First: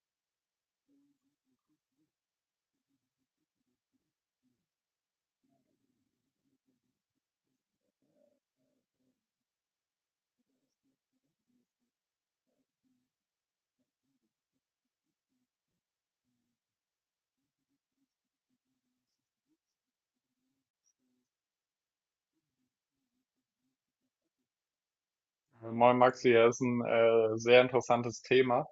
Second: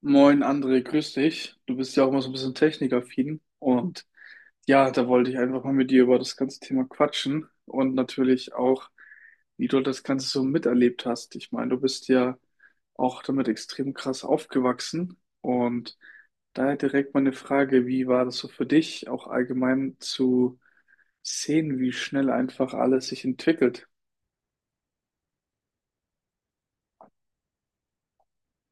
Moin André, grüß dich. Du bist ja auch mal so ein bisschen technikaffin und ja, da wollte ich einfach mal mit dir über das ganze Thema quatschen und natürlich auch, wie du das Ganze so miterlebt hast. Ich meine, du bist ja auch damit extrem krass aufgewachsen und daher direkt meine Frage, wie war das so für dich, auch allgemein zu sehen, wie schnell einfach alles sich entwickelt? Moin Maxi, das ist ein sehr interessantes Thema.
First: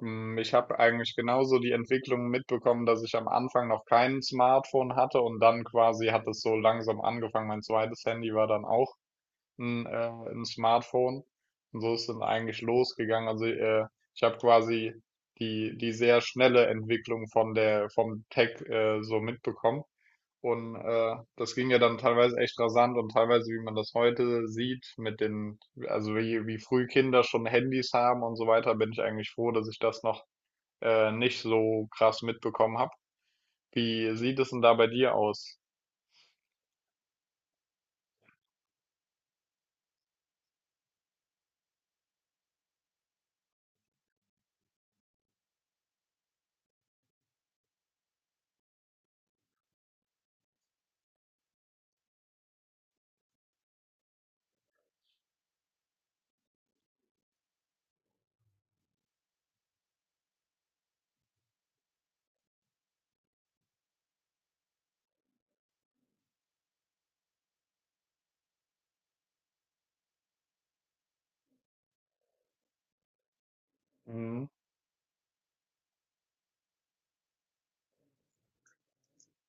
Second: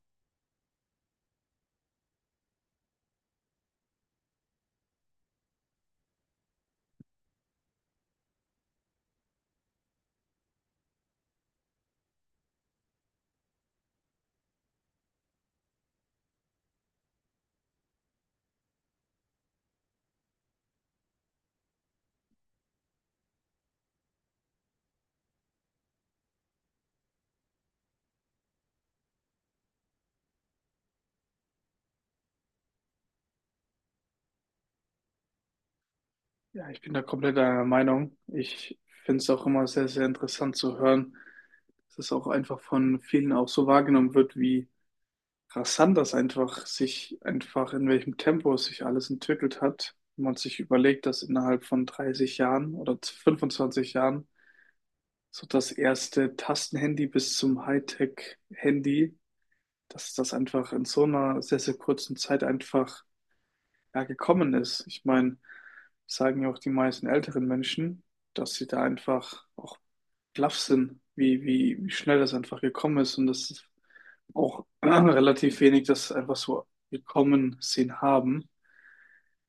Ich habe eigentlich genauso die Entwicklung mitbekommen, dass ich am Anfang noch kein Smartphone hatte und dann quasi hat es so langsam angefangen. Mein zweites Handy war dann auch ein Smartphone und so ist es dann eigentlich losgegangen. Also ich habe quasi die sehr schnelle Entwicklung von der vom Tech so mitbekommen. Und das ging ja dann teilweise echt rasant und teilweise, wie man das heute sieht, mit den, also wie früh Kinder schon Handys haben und so weiter, bin ich eigentlich froh, dass ich das noch nicht so krass mitbekommen habe. Wie sieht es denn da bei dir aus? Ja, ich bin da komplett einer Meinung. Ich finde es auch immer sehr, sehr interessant zu hören, dass es auch einfach von vielen auch so wahrgenommen wird, wie rasant das einfach sich einfach in welchem Tempo es sich alles entwickelt hat. Wenn man sich überlegt, dass innerhalb von 30 Jahren oder 25 Jahren so das erste Tastenhandy bis zum Hightech-Handy, dass das einfach in so einer sehr, sehr kurzen Zeit einfach ja, gekommen ist. Ich meine, sagen ja auch die meisten älteren Menschen, dass sie da einfach auch baff sind, wie schnell das einfach gekommen ist und das ist Mhm. auch relativ wenig das einfach so gekommen sehen haben.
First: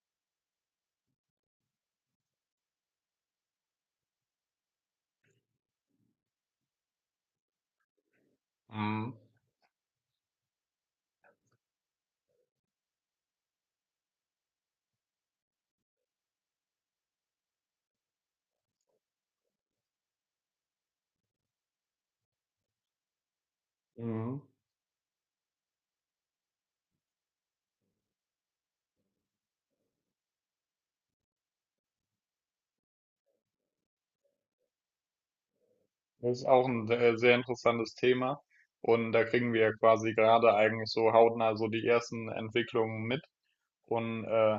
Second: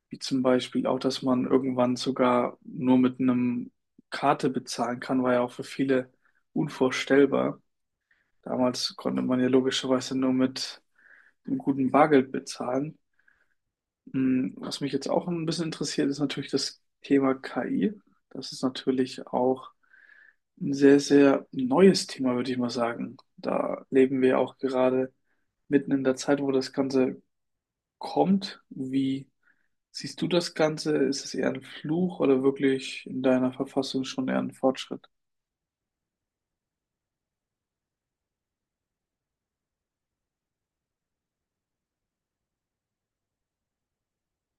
Wie zum Beispiel auch, dass man irgendwann sogar nur mit einem Karte bezahlen kann, war ja auch für viele unvorstellbar. Damals Mhm. konnte man ja logischerweise nur mit einem guten Bargeld bezahlen. Hm, was mich jetzt auch ein bisschen interessiert, ist natürlich das Thema KI. Das ist natürlich auch ein sehr, sehr neues Thema, würde ich mal sagen. Da leben wir Mhm. auch gerade mitten in der Zeit, wo das Ganze kommt. Wie siehst du das Ganze? Ist es eher ein Fluch oder wirklich in deiner Verfassung schon eher ein Fortschritt? Das ist auch ein sehr, sehr interessantes Thema. Und da kriegen wir ja quasi gerade eigentlich so hautnah so die ersten Entwicklungen mit. Und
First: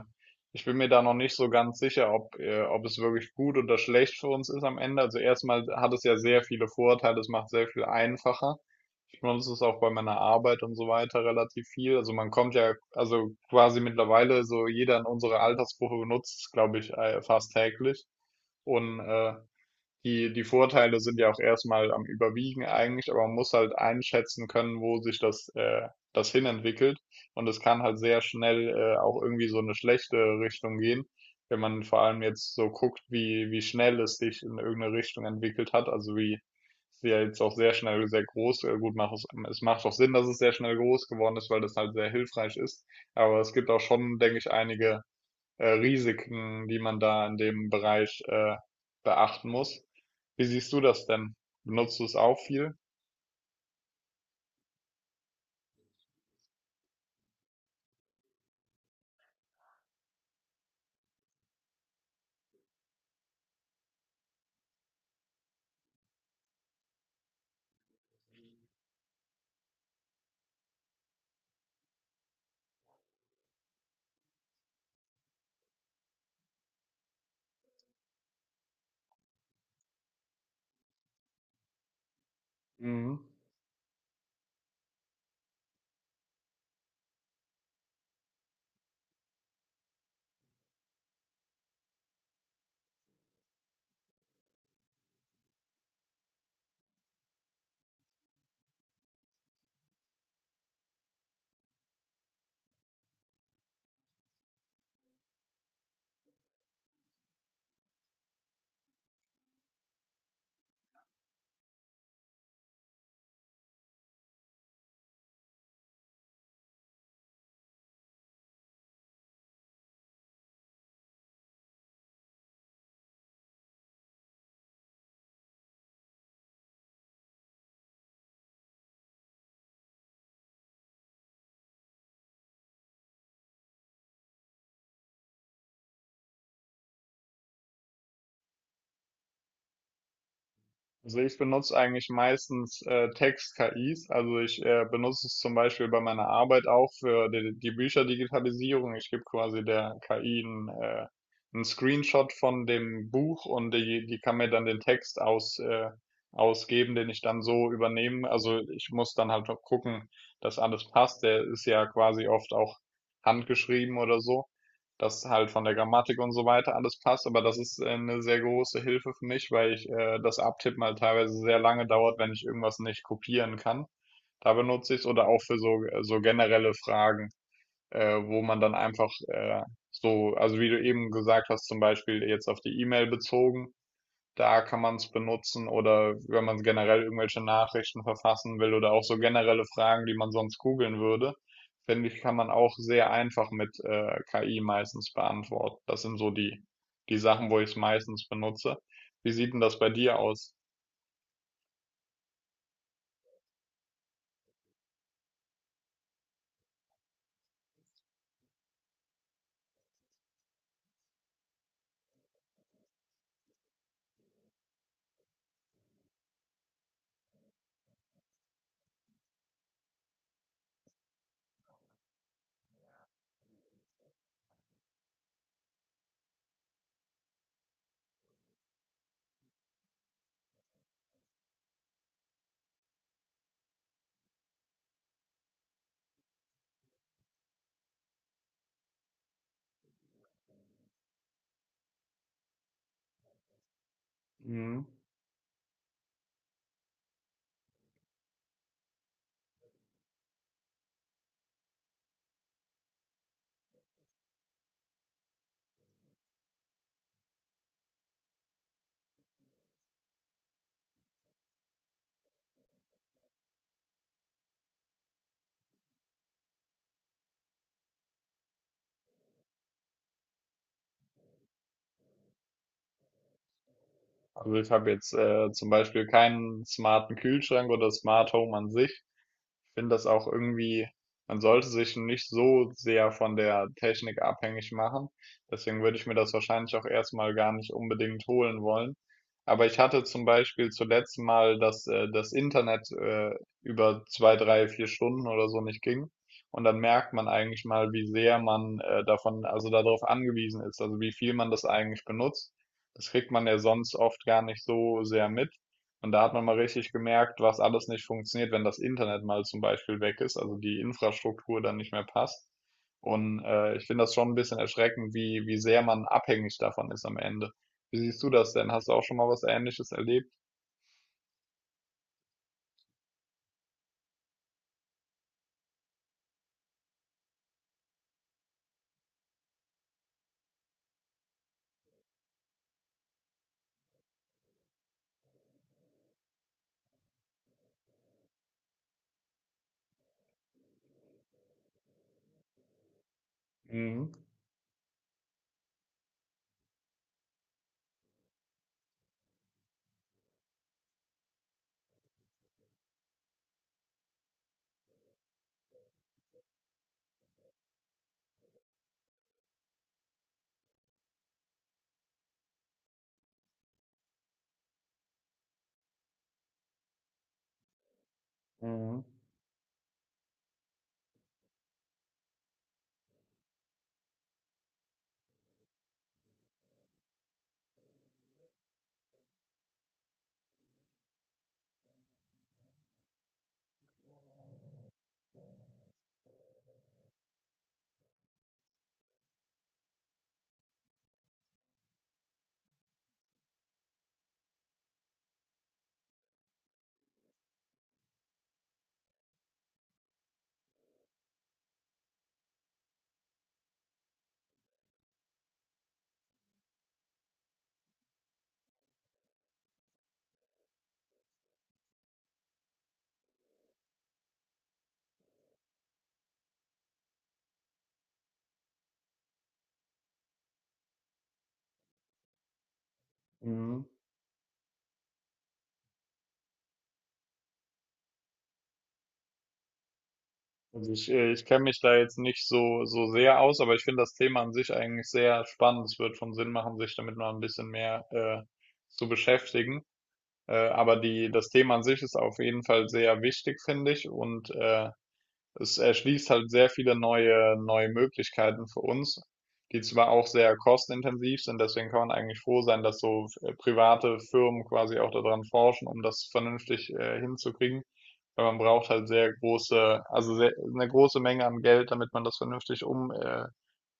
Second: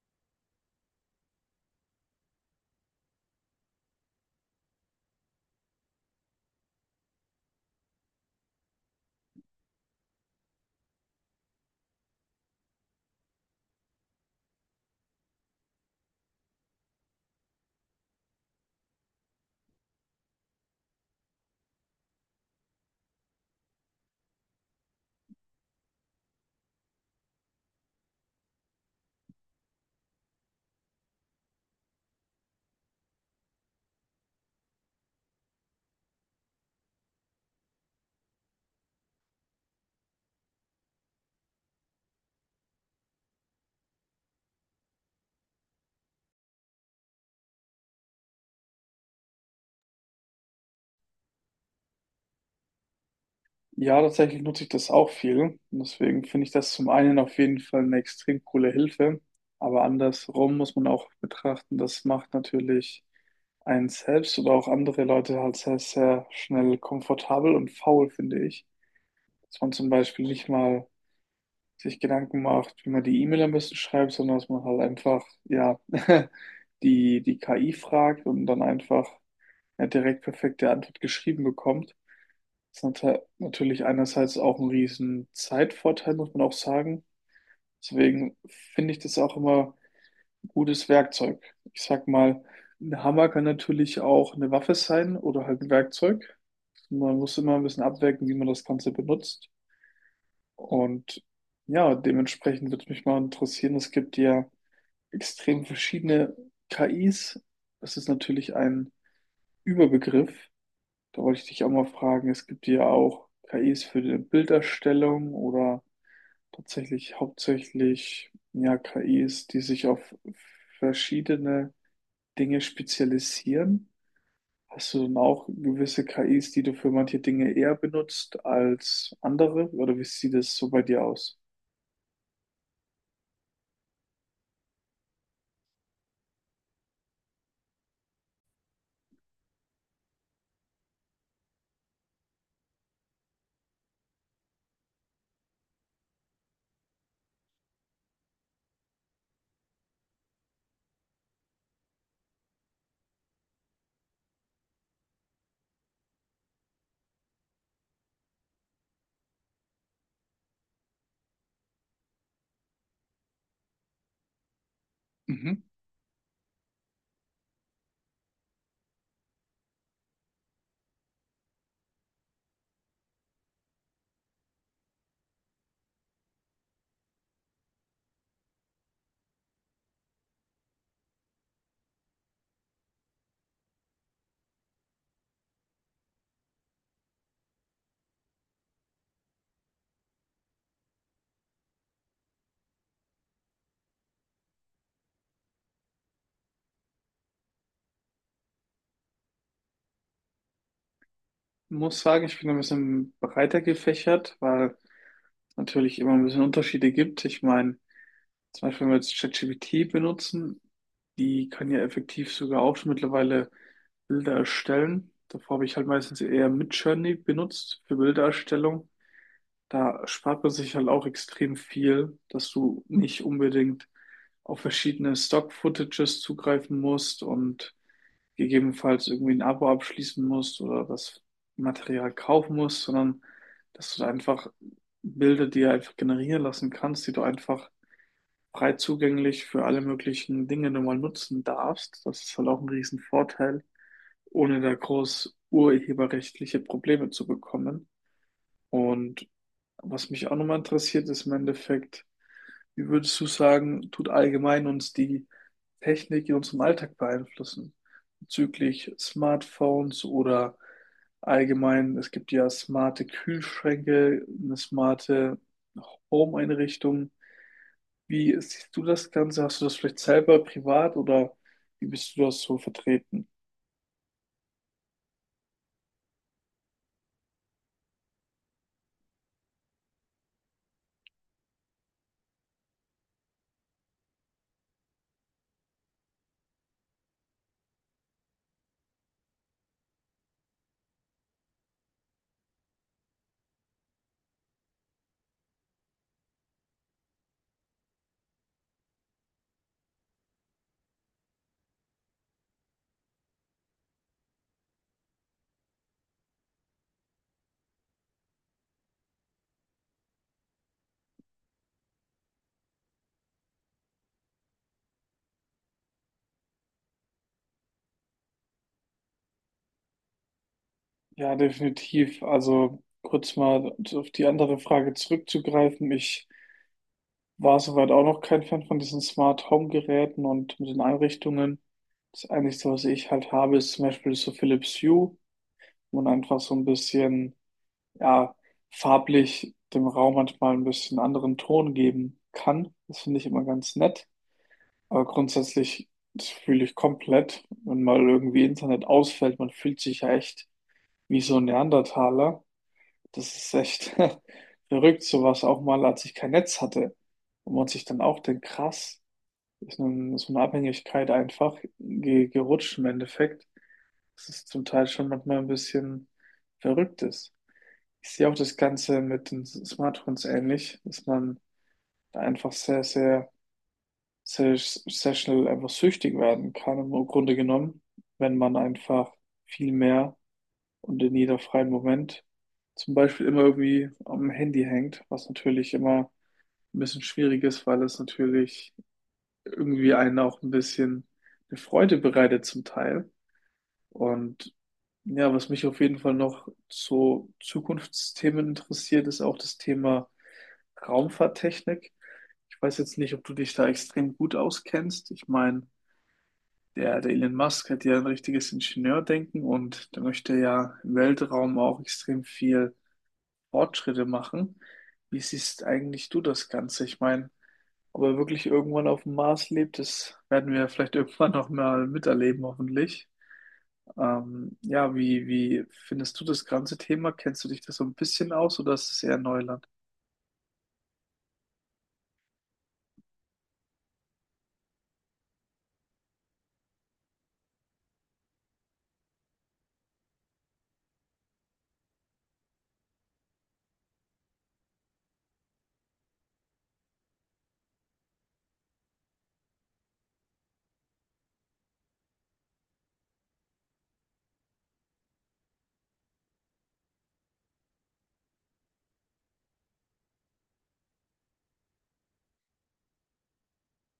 ich bin mir da noch nicht so ganz sicher, ob es wirklich gut oder schlecht für uns ist am Ende. Also erstmal hat es ja sehr viele Vorteile, es macht sehr viel einfacher. Ich benutze es auch bei meiner Arbeit und so weiter relativ viel. Also man kommt ja, also quasi mittlerweile so jeder in unserer Altersgruppe benutzt es, glaube ich, fast täglich. Und die, die Vorteile sind ja auch erstmal am Überwiegen eigentlich, aber man muss halt einschätzen können, wo sich das hinentwickelt. Und es kann halt sehr schnell, auch irgendwie so eine schlechte Richtung gehen, wenn man vor allem jetzt so guckt, wie schnell es sich in irgendeine Richtung entwickelt hat. Also wie es ja jetzt auch sehr schnell sehr groß, gut macht es, es macht auch Sinn, dass es sehr schnell groß geworden ist, weil das halt sehr hilfreich ist. Aber es gibt auch schon, denke ich, einige Risiken, die man da in dem Bereich beachten muss. Wie siehst du das denn? Benutzt du es auch viel? Ja, tatsächlich nutze ich das auch viel. Und deswegen finde ich das zum einen auf jeden Fall eine extrem coole Hilfe. Aber andersrum muss man auch betrachten, das macht natürlich einen selbst oder auch andere Leute halt sehr, sehr schnell komfortabel und faul, finde ich. Dass man zum Beispiel nicht mal sich Gedanken macht, wie man die E-Mail am besten schreibt, sondern dass man halt einfach, ja, die KI fragt und dann einfach eine direkt perfekte Antwort geschrieben bekommt ist Mhm. natürlich einerseits auch ein riesen Zeitvorteil, muss man auch sagen. Deswegen finde ich das auch immer ein gutes Werkzeug. Ich sag mal, ein Hammer kann natürlich auch eine Waffe sein oder halt ein Werkzeug. Man muss immer ein bisschen abwägen, wie man das Ganze benutzt. Und ja, dementsprechend würde mich mal interessieren, es gibt ja extrem verschiedene KIs. Das ist natürlich ein Überbegriff. Da wollte ich dich auch mal fragen, es gibt ja auch KIs für die Bilderstellung oder tatsächlich hauptsächlich ja, KIs, die sich auf verschiedene Dinge spezialisieren. Hast du dann auch gewisse KIs, die du für manche Dinge eher benutzt als andere? Oder wie sieht es so bei dir aus? Also ich benutze eigentlich meistens Text-KIs. Also ich benutze es zum Beispiel bei meiner Arbeit auch für die Bücherdigitalisierung. Ich gebe quasi der KI einen, einen Screenshot von dem Buch und die kann mir dann den Text ausgeben, den ich dann so übernehme. Also ich muss dann halt noch gucken, dass alles passt. Der ist ja quasi oft auch handgeschrieben oder so, dass halt Mhm. von der Grammatik und so weiter alles passt, aber das ist eine sehr große Hilfe für mich, weil ich das Abtippen halt teilweise sehr lange dauert, wenn ich irgendwas nicht kopieren kann. Da benutze ich es oder auch für so generelle Fragen, wo man dann einfach wie du eben gesagt hast, zum Beispiel jetzt auf die E-Mail bezogen, da kann man es benutzen oder wenn man generell irgendwelche Nachrichten verfassen will oder auch so generelle Fragen, die man sonst googeln würde, finde ich, kann man auch sehr einfach mit KI meistens beantworten. Das sind so die Sachen, wo ich es meistens benutze. Wie sieht denn das bei dir aus? Muss sagen, ich bin ein bisschen breiter gefächert, weil es natürlich immer ein bisschen Unterschiede gibt. Ich meine, zum Beispiel, wenn wir jetzt ChatGPT benutzen, die kann ja effektiv sogar auch schon mittlerweile Bilder erstellen. Davor habe ich halt meistens eher Midjourney benutzt für Bildererstellung. Da spart man sich halt auch extrem viel, dass du nicht unbedingt auf verschiedene Stock-Footages zugreifen musst und gegebenenfalls irgendwie ein Abo abschließen musst oder das Material kaufen musst, sondern dass du da einfach Bilder dir einfach generieren lassen kannst, die du einfach frei zugänglich für alle möglichen Dinge du mal nutzen darfst. Das ist halt auch ein Riesenvorteil, ohne da Mhm. groß urheberrechtliche Probleme zu bekommen. Und was mich auch nochmal interessiert, ist im Endeffekt, wie würdest du sagen, tut allgemein uns die Technik in unserem Alltag beeinflussen? Bezüglich Smartphones oder allgemein, es gibt ja smarte Kühlschränke, eine smarte Home-Einrichtung. Wie siehst du das Ganze? Hast du das vielleicht selber privat oder wie bist du das so vertreten? Also, ich habe jetzt, zum Beispiel keinen smarten Kühlschrank oder Smart Home an sich. Ich finde das auch irgendwie, man sollte sich nicht so sehr von der Technik abhängig machen. Deswegen würde ich mir das wahrscheinlich auch erstmal gar nicht unbedingt holen wollen. Aber ich hatte zum Beispiel zuletzt mal, dass das Internet über zwei, drei, vier Stunden oder so nicht ging. Und dann merkt man eigentlich mal, wie sehr man davon, also darauf angewiesen ist, also wie viel man das eigentlich benutzt. Das kriegt man ja sonst oft gar nicht so sehr mit. Und da hat man mal richtig gemerkt, was alles nicht funktioniert, wenn das Internet mal zum Beispiel weg ist, also die Infrastruktur dann nicht mehr passt. Und ich finde das schon ein bisschen erschreckend, wie sehr man abhängig davon ist am Ende. Wie siehst du das denn? Hast du auch schon mal was Ähnliches erlebt? Ja, definitiv. Also kurz mal auf die andere Frage zurückzugreifen. Ich war soweit auch noch kein Fan von diesen Smart Home Geräten und mit den Einrichtungen. Das Einzige, was ich halt habe, ist zum Beispiel so Philips Hue, wo man einfach so ein bisschen, ja, farblich dem Raum manchmal ein bisschen anderen Ton geben kann. Das finde ich immer ganz nett. Mhm. Aber grundsätzlich, das fühle ich komplett, wenn mal irgendwie Internet ausfällt, man fühlt sich ja echt wie so ein Neandertaler. Das ist echt verrückt, sowas auch mal, als ich kein Netz hatte. Und man sich dann auch denkt, krass, ist nun so eine Abhängigkeit einfach ge gerutscht im Endeffekt. Das ist zum Teil schon manchmal ein bisschen verrückt ist. Ich sehe auch das Ganze Mhm. mit den Smartphones ähnlich, dass man da einfach sehr, schnell einfach süchtig werden kann, im Grunde genommen, wenn man einfach viel mehr und in jeder freien Moment zum Beispiel immer irgendwie am Handy hängt, was natürlich immer ein bisschen schwierig ist, weil es natürlich irgendwie einen auch ein bisschen eine Freude bereitet zum Teil. Und ja, was mich auf jeden Fall noch zu Zukunftsthemen interessiert, ist auch das Thema Raumfahrttechnik. Ich weiß jetzt nicht, ob du dich da extrem gut auskennst. Ich meine, der Elon Musk hat ja ein richtiges Ingenieurdenken und der möchte ja im Weltraum auch extrem viel Fortschritte machen. Wie siehst eigentlich du das Ganze? Ich meine, ob er wirklich irgendwann auf dem Mars lebt, das werden wir vielleicht irgendwann noch mal miterleben, hoffentlich. Mhm. Wie findest du das ganze Thema? Kennst du dich da so ein bisschen aus oder ist es eher Neuland? Also ich kenne mich da jetzt nicht so sehr aus, aber ich finde das Thema an sich eigentlich sehr spannend. Es wird schon Sinn machen, sich damit mal ein bisschen mehr zu beschäftigen. Aber das Thema an sich ist auf jeden Fall sehr wichtig, finde ich. Und es erschließt halt sehr viele neue Möglichkeiten für uns, die zwar auch sehr kostenintensiv sind. Deswegen kann man eigentlich froh sein, dass so private Firmen quasi auch daran forschen, um das vernünftig hinzukriegen. Weil man braucht halt sehr große, also sehr, eine große Menge an Geld, damit man das vernünftig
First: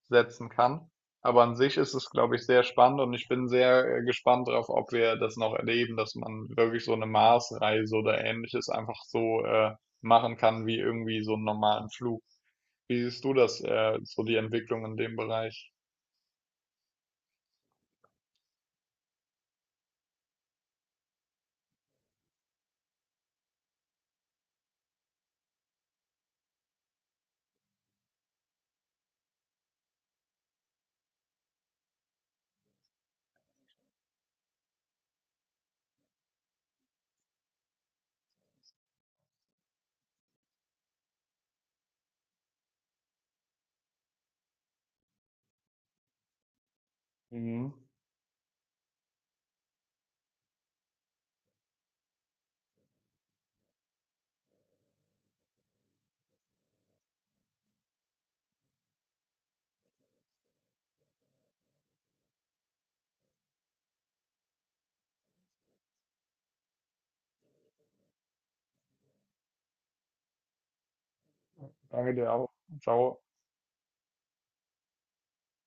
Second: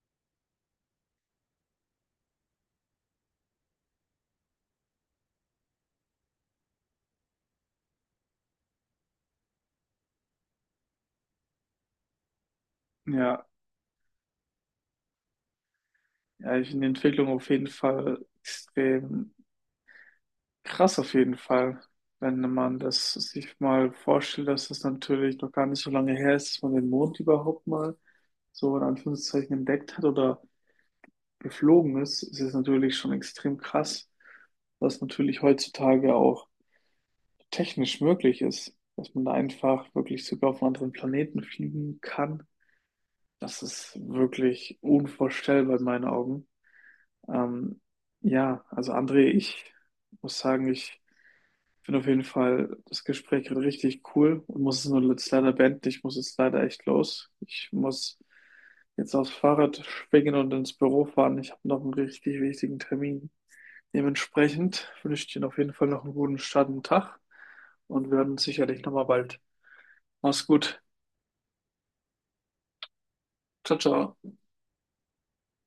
setzen kann. Aber an sich ist es, glaube ich, sehr spannend und ich bin sehr gespannt darauf, ob wir das noch erleben, dass man wirklich so eine Marsreise oder Ähnliches einfach so machen kann wie irgendwie so einen normalen Flug. Wie siehst du Ja, das, so die Entwicklung in dem Bereich? ja, ich finde die Entwicklung auf jeden Fall extrem krass auf jeden Fall, wenn man das sich mal vorstellt, dass das natürlich noch gar nicht so lange her ist, dass man den Mond überhaupt mal so in Anführungszeichen entdeckt hat oder geflogen ist, ist es natürlich schon extrem krass, was natürlich heutzutage auch technisch möglich ist, dass man da einfach wirklich sogar auf einen anderen Planeten fliegen kann. Das ist wirklich unvorstellbar in meinen Augen. Mhm. Ähm, ja, also André, ich muss sagen, ich finde auf jeden Fall das Gespräch gerade richtig cool und muss es nur jetzt leider beenden. Ich muss jetzt leider echt los. Ich muss jetzt aufs Fahrrad schwingen und ins Büro fahren. Ich habe noch einen richtig wichtigen Termin. Dementsprechend wünsche ich dir auf jeden Fall noch einen guten Start und Tag und wir hören uns sicherlich nochmal bald. Mach's gut. Danke dir auch. Ciao. Ciao, ciao.